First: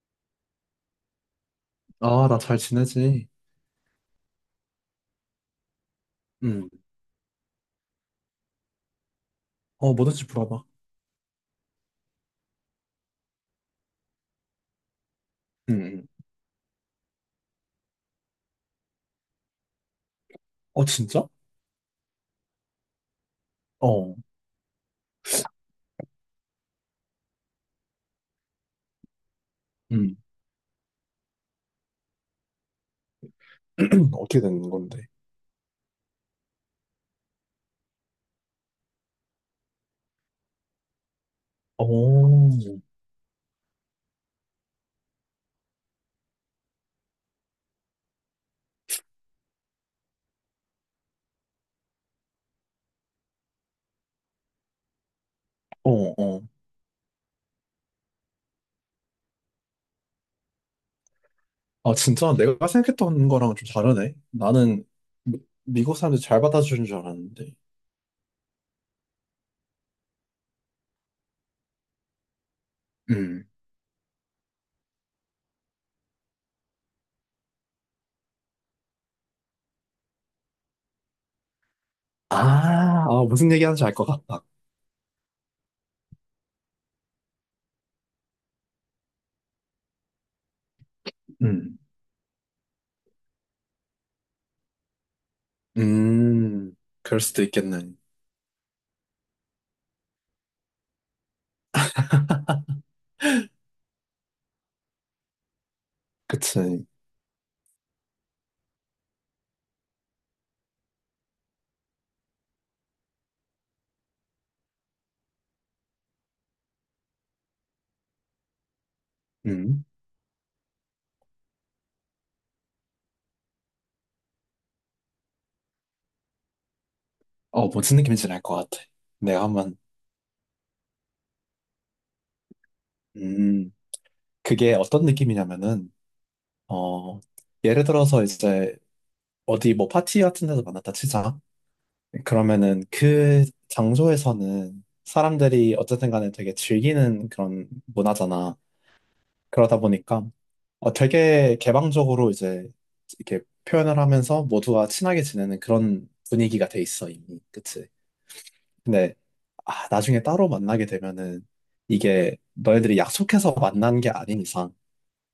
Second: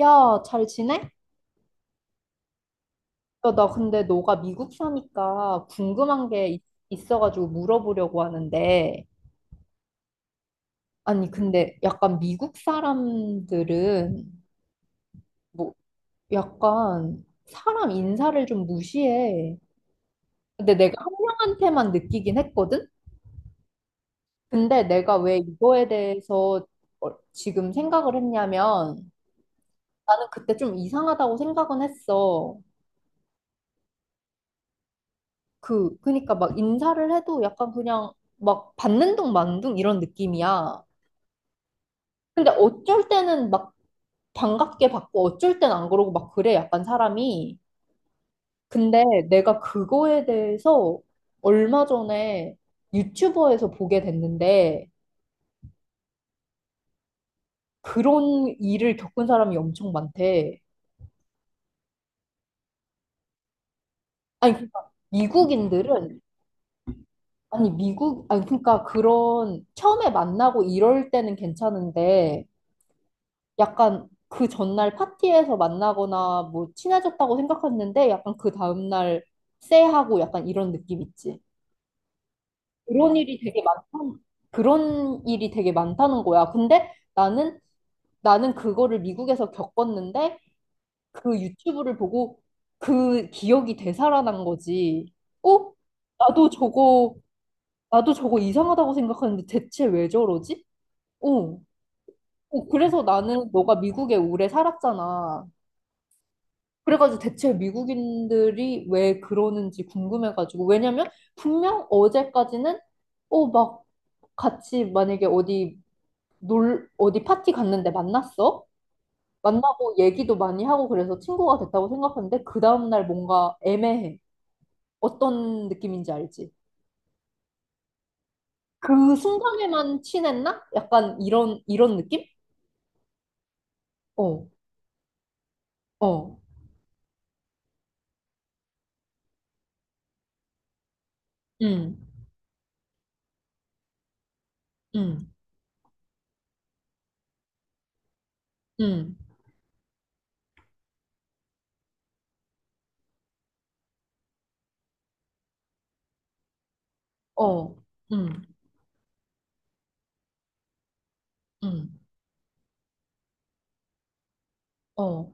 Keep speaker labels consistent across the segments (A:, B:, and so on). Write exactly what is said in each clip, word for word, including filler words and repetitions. A: 야, 잘 지내?
B: 아, 나 잘 지내지.
A: 야, 나 근데 너가 미국 사니까 궁금한 게 있-
B: 음,
A: 있어가지고 물어보려고 하는데,
B: 어, 뭐든지 물어봐.
A: 아니, 근데 약간 미국 사람들은 뭐
B: 응응.
A: 약간 사람 인사를 좀 무시해. 근데
B: 어,
A: 내가 한
B: 진짜?
A: 명한테만 느끼긴 했거든?
B: 어,
A: 근데 내가 왜 이거에 대해서 어, 지금 생각을 했냐면,
B: 응.
A: 나는 그때 좀 이상하다고 생각은 했어.
B: 어떻게 되는 건데?
A: 그, 그니까 막 인사를 해도 약간 그냥 막 받는 둥 마는 둥 이런 느낌이야. 근데
B: 오.
A: 어쩔 때는 막 반갑게 받고 어쩔 땐 안 그러고 막 그래, 약간 사람이. 근데 내가 그거에 대해서 얼마 전에 유튜버에서 보게 됐는데
B: 어, 어,
A: 그런 일을 겪은 사람이 엄청 많대.
B: 아, 진짜 내가 생각했던 거랑 좀 다르네.
A: 아니,
B: 나는
A: 그러니까
B: 미, 미국
A: 미국인들은
B: 사람들이 잘 받아주는 줄 알았는데.
A: 아니 미국 아니 그러니까 그런 처음에 만나고 이럴 때는 괜찮은데
B: 응.
A: 약간 그 전날 파티에서 만나거나 뭐 친해졌다고 생각했는데 약간 그 다음날 쎄하고 약간 이런 느낌 있지.
B: 아,
A: 그런
B: 아,
A: 일이
B: 무슨
A: 되게 많다.
B: 얘기하는지 알 것 같다.
A: 그런 일이 되게 많다는 거야. 근데 나는 나는 그거를 미국에서 겪었는데 그
B: 음,
A: 유튜브를 보고 그 기억이 되살아난 거지. 어? 나도
B: 음,
A: 저거
B: 그럴 수도 있겠네.
A: 나도 저거 이상하다고 생각하는데 대체 왜 저러지? 어. 어, 그래서 나는 너가 미국에 오래 살았잖아.
B: 그치.
A: 그래가지고 대체 미국인들이 왜 그러는지 궁금해가지고 왜냐면 분명 어제까지는 어 막 같이 만약에 어디 놀 어디 파티 갔는데 만났어
B: 음,
A: 만나고 얘기도 많이 하고 그래서 친구가 됐다고 생각하는데 그 다음날 뭔가 애매해 어떤 느낌인지 알지?
B: 어, 무슨 느낌인지 알 것 같아.
A: 그
B: 내가 한번,
A: 순간에만 친했나? 약간 이런 이런 느낌?
B: 음,
A: 어,
B: 그게 어떤 느낌이냐면은,
A: 어,
B: 어, 예를 들어서 이제 어디 뭐 파티 같은 데서 만났다 치자.
A: 음,
B: 그러면은 그 장소에서는
A: 음,
B: 사람들이 어쨌든 간에 되게 즐기는 그런 문화잖아.
A: 음,
B: 그러다 보니까 어, 되게 개방적으로 이제 이렇게 표현을 하면서 모두가 친하게 지내는 그런 분위기가 돼 있어, 이미.
A: 어,
B: 그치?
A: 음,
B: 근데 아, 나중에 따로 만나게 되면은
A: 음,
B: 이게 너희들이 약속해서 만난 게 아닌 이상
A: 어,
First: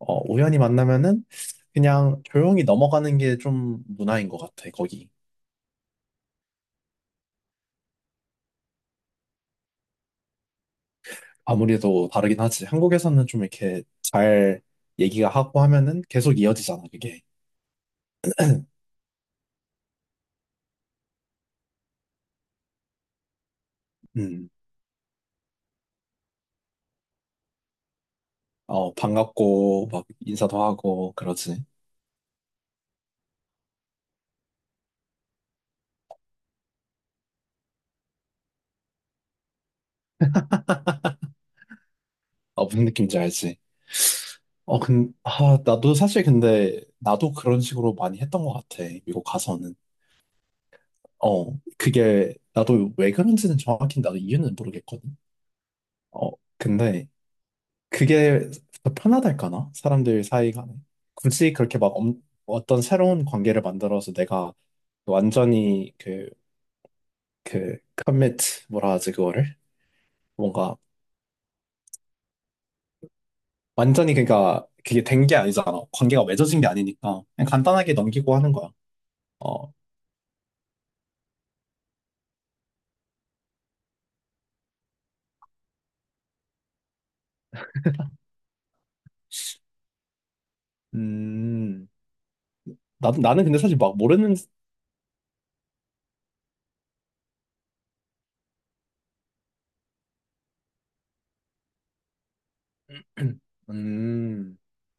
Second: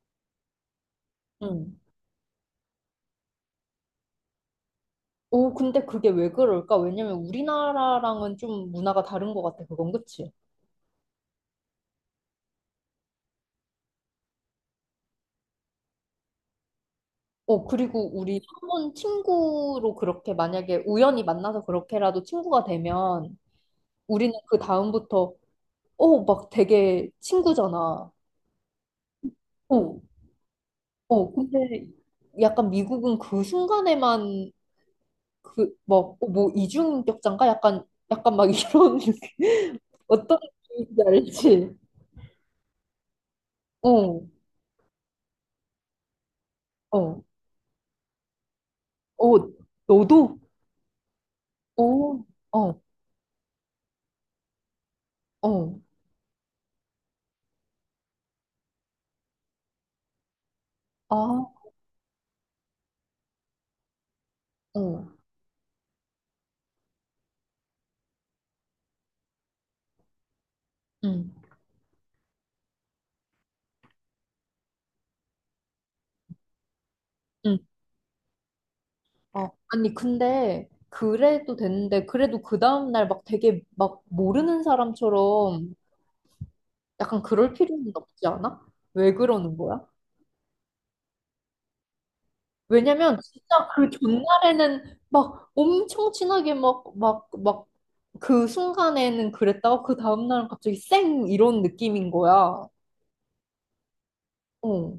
B: 어, 우연히 만나면은
A: 음.
B: 그냥 조용히 넘어가는 게 좀 문화인 것 같아, 거기.
A: 오, 근데 그게 왜 그럴까? 왜냐면 우리나라랑은 좀 문화가 다른 것 같아, 그건 그치?
B: 아무래도 다르긴 하지. 한국에서는 좀 이렇게 잘 얘기가 하고 하면은 계속 이어지잖아, 그게.
A: 어, 그리고 우리 한번 친구로 그렇게 만약에 우연히 만나서 그렇게라도 친구가 되면 우리는
B: 음.
A: 그 다음부터, 어, 막 되게 친구잖아.
B: 어, 반갑고,
A: 어,
B: 막 인사도 하고,
A: 어,
B: 그러지.
A: 근데 약간 미국은 그 순간에만 그, 막, 어, 뭐, 이중인격자인가? 약간, 약간 막 이런, 어떤 느낌인지 알지?
B: 어, 무슨 느낌인지 알지?
A: 어,
B: 어, 근, 아, 나도 사실 근데,
A: 어,
B: 나도 그런 식으로 많이 했던 것 같아, 미국
A: 어,
B: 가서는.
A: 너도?
B: 어,
A: 어,
B: 그게,
A: 어.
B: 나도 왜 그런지는 정확히 나도 이유는 모르겠거든.
A: 어,
B: 어, 근데, 그게 더 편하달까나? 사람들 사이 간에.
A: 아,
B: 굳이 그렇게 막 엄- 어떤 새로운 관계를 만들어서 내가
A: 어,
B: 완전히 그, 그, 커밋, 뭐라 하지, 그거를? 뭔가,
A: 응,
B: 완전히 그니까, 그게 된 게 아니잖아. 관계가 맺어진 게 아니니까. 그냥
A: 응.
B: 간단하게 넘기고 하는 거야.
A: 아,
B: 어,
A: 아니, 근데, 그래도 됐는데, 그래도 그 다음날 막 되게 막 모르는 사람처럼 약간 그럴 필요는 없지 않아? 왜 그러는 거야?
B: 음, 나,
A: 왜냐면,
B: 나는 근데
A: 진짜
B: 사실
A: 그
B: 막 모르는,
A: 전날에는 막 엄청 친하게 막, 막, 막, 그 순간에는 그랬다가 그 다음날은 갑자기 쌩! 이런 느낌인 거야.
B: 음,
A: 어,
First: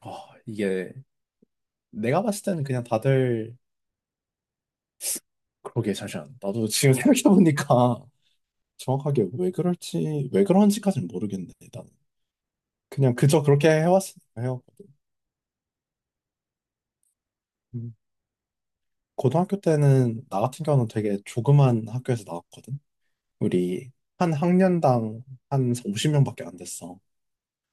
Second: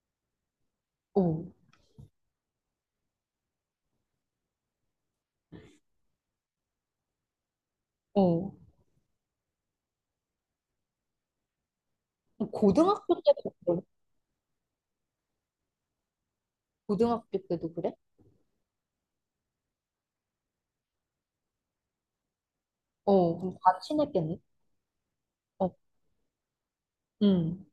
B: 아, 이게,
A: 어,
B: 내가 봤을 때는 그냥 다들, 그러게, 잠시만. 나도 지금 생각해보니까,
A: 어.
B: 정확하게 왜 그럴지, 왜 그런지까지는 모르겠네, 나는.
A: 고등학교
B: 그냥 그저
A: 때도
B: 그렇게
A: 그래?
B: 해왔으니까 해왔거든.
A: 고등학교 때도 그래?
B: 음. 고등학교 때는, 나 같은 경우는 되게 조그만 학교에서 나왔거든.
A: 어, 그럼 다
B: 우리 한
A: 친했겠네?
B: 학년당
A: 어.
B: 한 오십 명밖에 안 됐어.
A: 음.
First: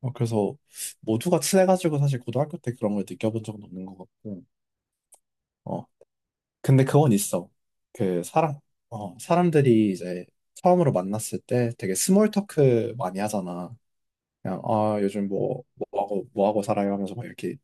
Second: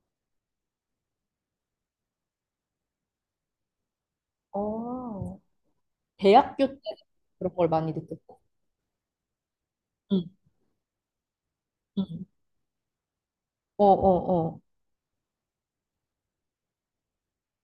B: 어, 그래서 모두가 친해가지고 사실 고등학교 때 그런 걸 느껴본 적은 없는 것 같고.
A: 어,
B: 어,
A: 대학교 때
B: 근데 그건 있어.
A: 그런 걸 많이
B: 그
A: 느꼈고.
B: 사람, 어, 사람들이
A: 응.
B: 이제 처음으로 만났을 때 되게
A: 응.
B: 스몰 토크 많이 하잖아.
A: 어, 어, 어.
B: 그냥 아 요즘 뭐 뭐하고 뭐하고 살아요 하면서 막 이렇게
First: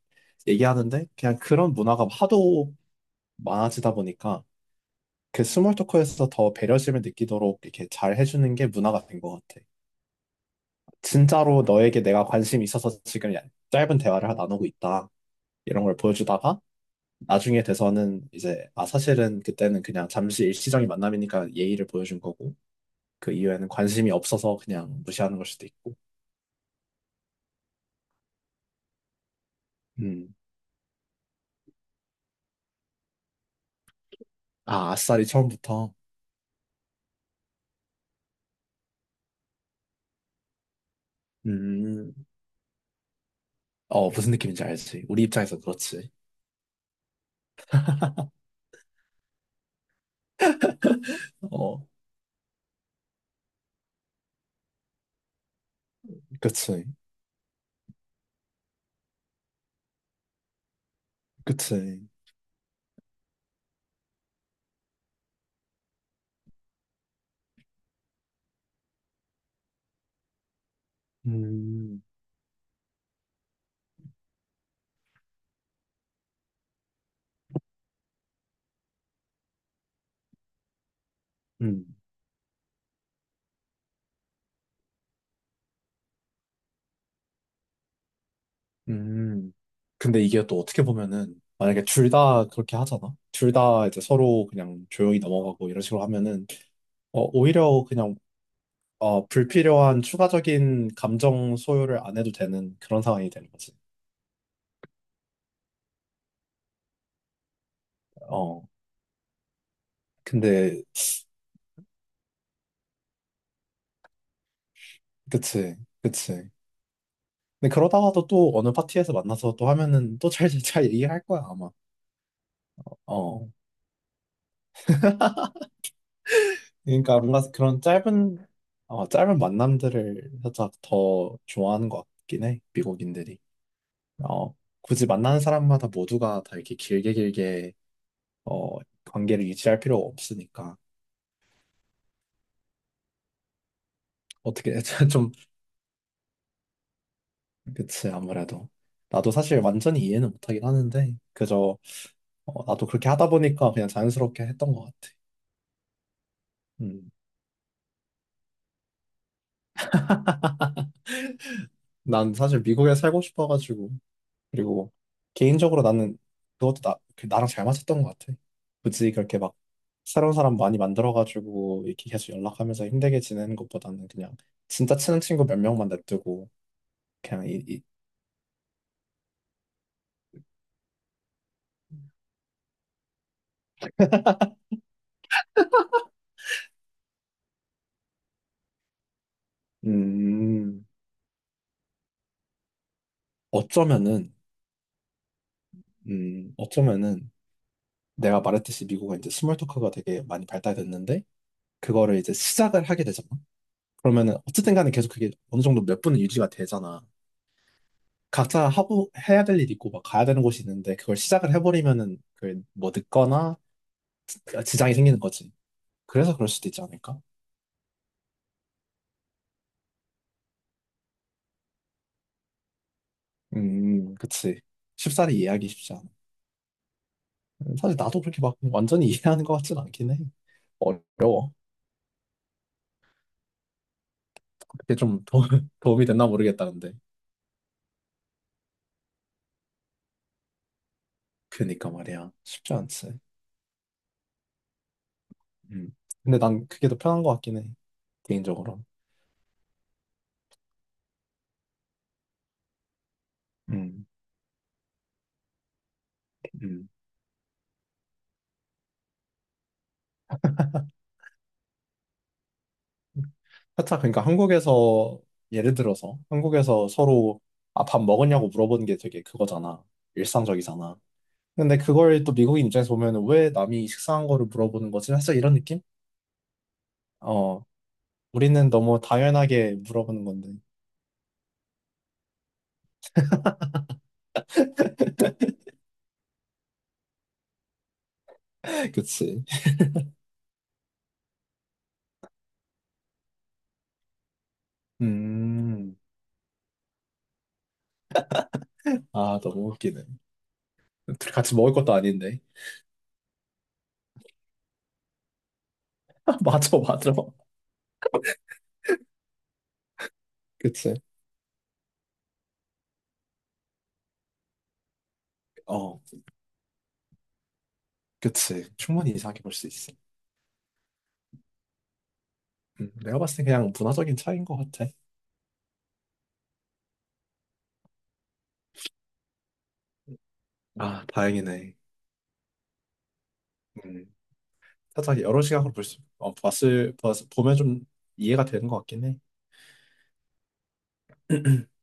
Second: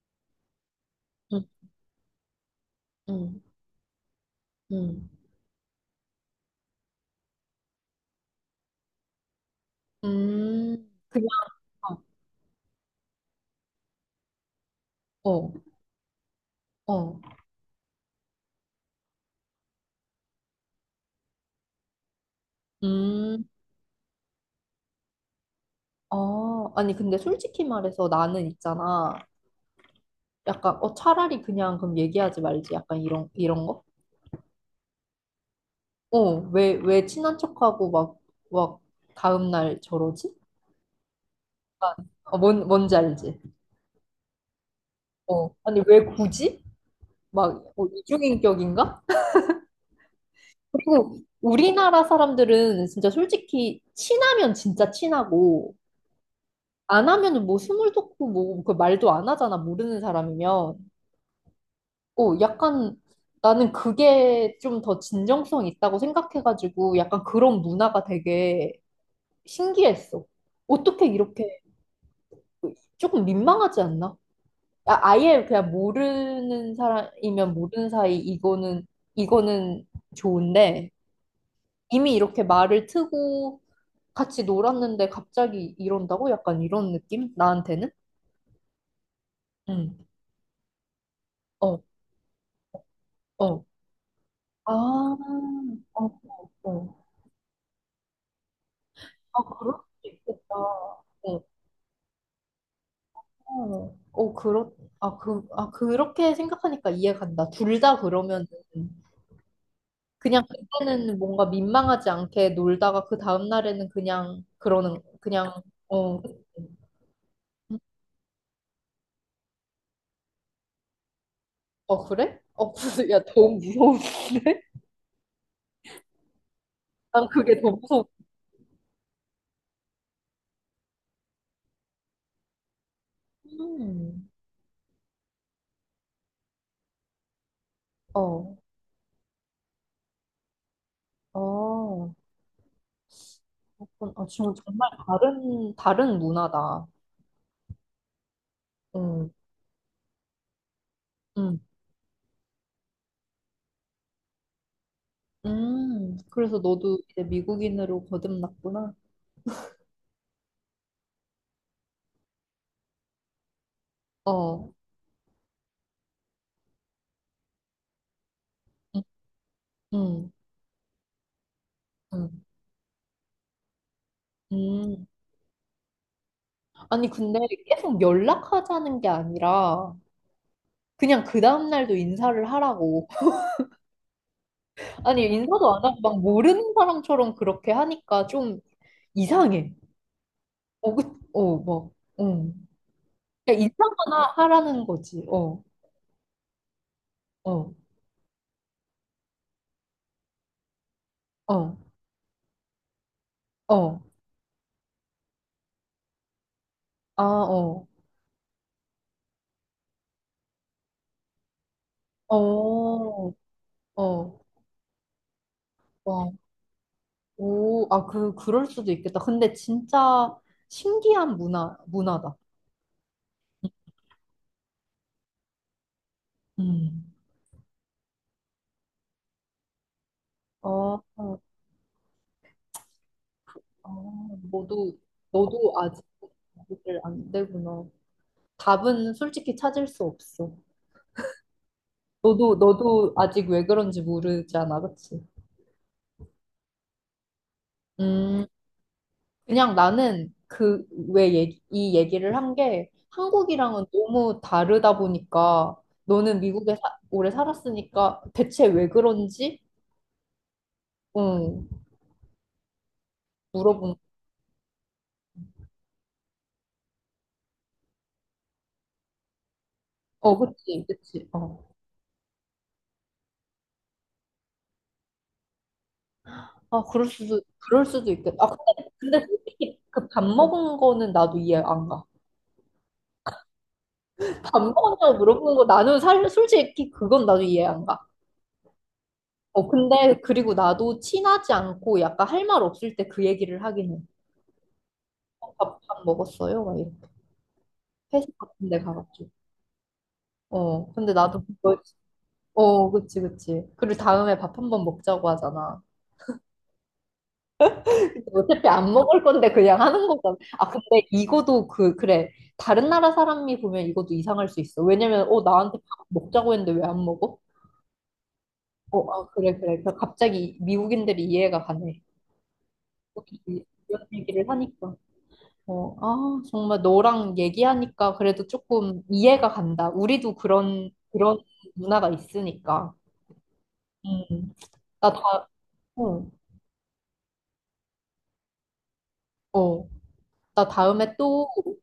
B: 얘기하는데 그냥
A: 응.
B: 그런 문화가 하도
A: 응.
B: 많아지다 보니까
A: 응.
B: 그 스몰 토크에서 더 배려심을 느끼도록 이렇게 잘 해주는 게 문화가 된 것 같아.
A: 음, 그냥
B: 진짜로 너에게 내가 관심이 있어서 지금 야- 짧은 대화를 나누고 있다
A: 어.
B: 이런 걸 보여주다가
A: 어.
B: 나중에 돼서는 이제 아 사실은 그때는 그냥 잠시 일시적인 만남이니까 예의를 보여준 거고 그
A: 음.
B: 이후에는 관심이 없어서 그냥 무시하는 걸 수도 있고.
A: 아, 아니 근데 솔직히 말해서 나는 있잖아.
B: 음.
A: 약간 어 차라리 그냥 그럼 얘기하지 말지. 약간 이런 이런 거?
B: 아 아싸리 처음부터.
A: 어. 왜 왜 친한 척하고 막 막 다음 날 저러지? 약간
B: 음.
A: 어, 뭔 뭔지 알지?
B: 어, 무슨 느낌인지 알지. 우리
A: 어.
B: 입장에서
A: 아니 왜
B: 그렇지.
A: 굳이? 막 어, 이중인격인가? 그리고
B: 어,
A: 우리나라 사람들은 진짜 솔직히 친하면 진짜 친하고
B: 그치,
A: 안 하면은 뭐 스물 돋고 뭐그 말도 안 하잖아 모르는 사람이면
B: 그치.
A: 어 약간 나는 그게 좀 더 진정성 있다고 생각해가지고 약간 그런 문화가 되게 신기했어 어떻게 이렇게
B: 음,
A: 조금 민망하지 않나? 아, 아예 그냥 모르는 사람이면 모르는 사이 이거는 이거는 좋은데
B: 음,
A: 이미 이렇게 말을 트고 같이 놀았는데 갑자기 이런다고? 약간 이런 느낌? 나한테는?
B: 음.
A: 응.
B: 근데 이게 또 어떻게 보면은,
A: 어,
B: 만약에 둘 다 그렇게 하잖아? 둘
A: 어.
B: 다 이제 서로
A: 아,
B: 그냥 조용히 넘어가고 이런 식으로
A: 어,
B: 하면은,
A: 어.
B: 어, 오히려 그냥, 어,
A: 아, 그럴
B: 불필요한
A: 수도 있겠다.
B: 추가적인
A: 어,
B: 감정 소요를 안 해도 되는 그런 상황이 되는 거지.
A: 어, 어, 그렇, 아, 그, 아, 그렇게 생각하니까 이해간다. 둘 다 그러면은,
B: 어,
A: 그냥
B: 근데,
A: 그때는 뭔가 민망하지 않게 놀다가 그 다음날에는 그냥, 그러는, 그냥,
B: 그치,
A: 어,
B: 그치. 근데 그러다가도 또 어느 파티에서 만나서 또 하면은 또 잘, 잘 얘기할 거야, 아마.
A: 어, 그래? 어, 무슨, 야,
B: 어.
A: 너무 무서운데?
B: 그러니까
A: 난
B: 뭔가
A: 그게 더
B: 그런
A: 무서워.
B: 짧은 어, 짧은 만남들을 살짝 더 좋아하는 것 같긴 해 미국인들이
A: 음,
B: 어, 굳이 만나는 사람마다 모두가 다 이렇게 길게 길게
A: 어,
B: 어, 관계를 유지할 필요가 없으니까
A: 어. 그건- 아, 지금
B: 어떻게
A: 정말
B: 좀
A: 다른, 다른 문화다.
B: 그치 아무래도
A: 응,
B: 나도 사실 완전히 이해는 못하긴 하는데
A: 응,
B: 그저 어, 나도 그렇게 하다 보니까 그냥 자연스럽게 했던 것 같아
A: 음, 그래서 너도
B: 음,
A: 이제 미국인으로 거듭났구나.
B: 난 사실 미국에 살고 싶어가지고
A: 어,
B: 그리고 개인적으로 나는 그것도 나, 그 나랑 잘 맞았던 것 같아.
A: 응,
B: 굳이 그렇게 막
A: 응,
B: 새로운 사람 많이 만들어가지고 이렇게 계속
A: 음.
B: 연락하면서 힘들게 지내는 것보다는 그냥 진짜
A: 음.
B: 친한 친구 몇 명만 냅두고
A: 아니, 근데
B: 그냥 이, 이-
A: 계속 연락하자는 게 아니라, 그냥 그 다음날도 인사를 하라고. 아니, 인사도 안 하고 막 모르는 사람처럼 그렇게 하니까 좀 이상해.
B: 음,
A: 어, 그, 어, 막, 응. 그냥 인사만
B: 어쩌면은,
A: 하라는 거지. 어,
B: 음, 어쩌면은
A: 어,
B: 내가 말했듯이 미국은 이제 스몰 토크가 되게 많이 발달됐는데
A: 어,
B: 그거를 이제 시작을 하게 되잖아.
A: 어.
B: 그러면은 어쨌든 간에 계속 그게 어느 정도 몇 분은 유지가 되잖아.
A: 아, 어.
B: 각자 하고 해야 될 일이 있고 막 가야 되는 곳이 있는데 그걸 시작을 해버리면은 그뭐
A: 어,
B: 늦거나
A: 어,
B: 지장이 생기는 거지.
A: 와,
B: 그래서 그럴 수도 있지 않을까?
A: 오, 아, 그, 그럴 수도 있겠다. 근데 진짜 신기한 문화, 문화다.
B: 음, 그치. 쉽사리 이해하기 쉽지 않아.
A: 음.
B: 음, 사실 나도 그렇게 막 완전히 이해하는 것 같진 않긴 해.
A: 아, 아,
B: 어려워.
A: 아,
B: 그게
A: 너도,
B: 좀 도,
A: 너도 아직
B: 도움이 됐나 모르겠다는데.
A: 답을 안 되구나. 답은 솔직히 찾을 수 없어.
B: 그니까 말이야.
A: 너도,
B: 쉽지
A: 너도
B: 않지.
A: 아직 왜 그런지 모르잖아, 그치?
B: 음. 근데 난 그게 더 편한 것 같긴 해.
A: 음,
B: 개인적으로.
A: 그냥 나는 그, 왜 얘기, 이 얘기를 한 게 한국이랑은
B: 음.
A: 너무 다르다 보니까 너는 미국에
B: 음.
A: 사- 오래 살았으니까 대체 왜 그런지? 응, 물어본
B: 살짝 그러니까 한국에서 예를 들어서 한국에서 서로 아, 밥 먹었냐고 물어보는 게 되게 그거잖아.
A: 어 그치
B: 일상적이잖아.
A: 그치 어아
B: 근데 그걸 또 미국인 입장에서 보면 왜 남이 식사한 거를 물어보는 거지? 살짝 이런 느낌?
A: 그럴 수도
B: 어,
A: 그럴 수도 있겠다 아
B: 우리는
A: 근데
B: 너무
A: 근데
B: 당연하게
A: 솔직히 그 밥
B: 물어보는 건데.
A: 먹은 거는 나도 이해 안 가 밥 먹었냐고 물어보는 거 나는 살 솔직히 그건 나도 이해 안가어
B: 그치.
A: 근데 그리고 나도 친하지 않고 약간 할 말 없을 때 그 얘기를 하긴
B: 음,
A: 해밥밥 먹었어요 막 이렇게 회식 같은 데 가가지고
B: 아, 너무 웃기네.
A: 어 근데
B: 둘이
A: 나도
B: 같이 먹을
A: 그거
B: 것도 아닌데.
A: 어 그치 그치 그리고 다음에 밥 한번 먹자고 하잖아
B: 맞아, 맞아.
A: 어차피 안 먹을 건데 그냥 하는 거잖아. 아,
B: 그치.
A: 근데 이거도 그, 그래. 다른 나라 사람이 보면 이것도 이상할 수 있어. 왜냐면, 어, 나한테
B: 어,
A: 밥 먹자고 했는데 왜 안 먹어?
B: 그치.
A: 어,
B: 충분히
A: 아,
B: 이상하게 볼
A: 그래,
B: 수
A: 그래.
B: 있어.
A: 그래서 갑자기 미국인들이 이해가 가네.
B: 음, 내가
A: 이렇게
B: 봤을 때 그냥
A: 이런
B: 문화적인 차이인
A: 얘기를
B: 것 같아.
A: 하니까. 어, 아, 정말 너랑 얘기하니까 그래도 조금 이해가 간다. 우리도 그런,
B: 아,
A: 그런
B: 다행이네.
A: 문화가 있으니까.
B: 음.
A: 음, 나
B: 살짝 여러
A: 다,
B: 시각으로 볼 수,
A: 어,
B: 어, 봤을, 봤, 보면 좀 이해가 되는 것 같긴 해.
A: 어. 나 다음에 또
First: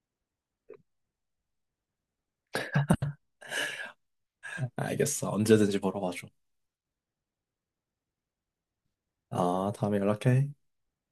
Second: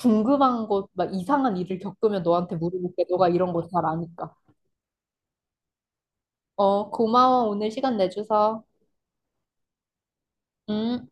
A: 궁금한 것, 막 이상한 일을 겪으면 너한테 물어볼게. 너가 이런 거 잘 아니까.
B: 알겠어. 언제든지 물어봐줘.
A: 어, 고마워. 오늘 시간 내줘서.
B: 아, 다음에 연락해.
A: 응?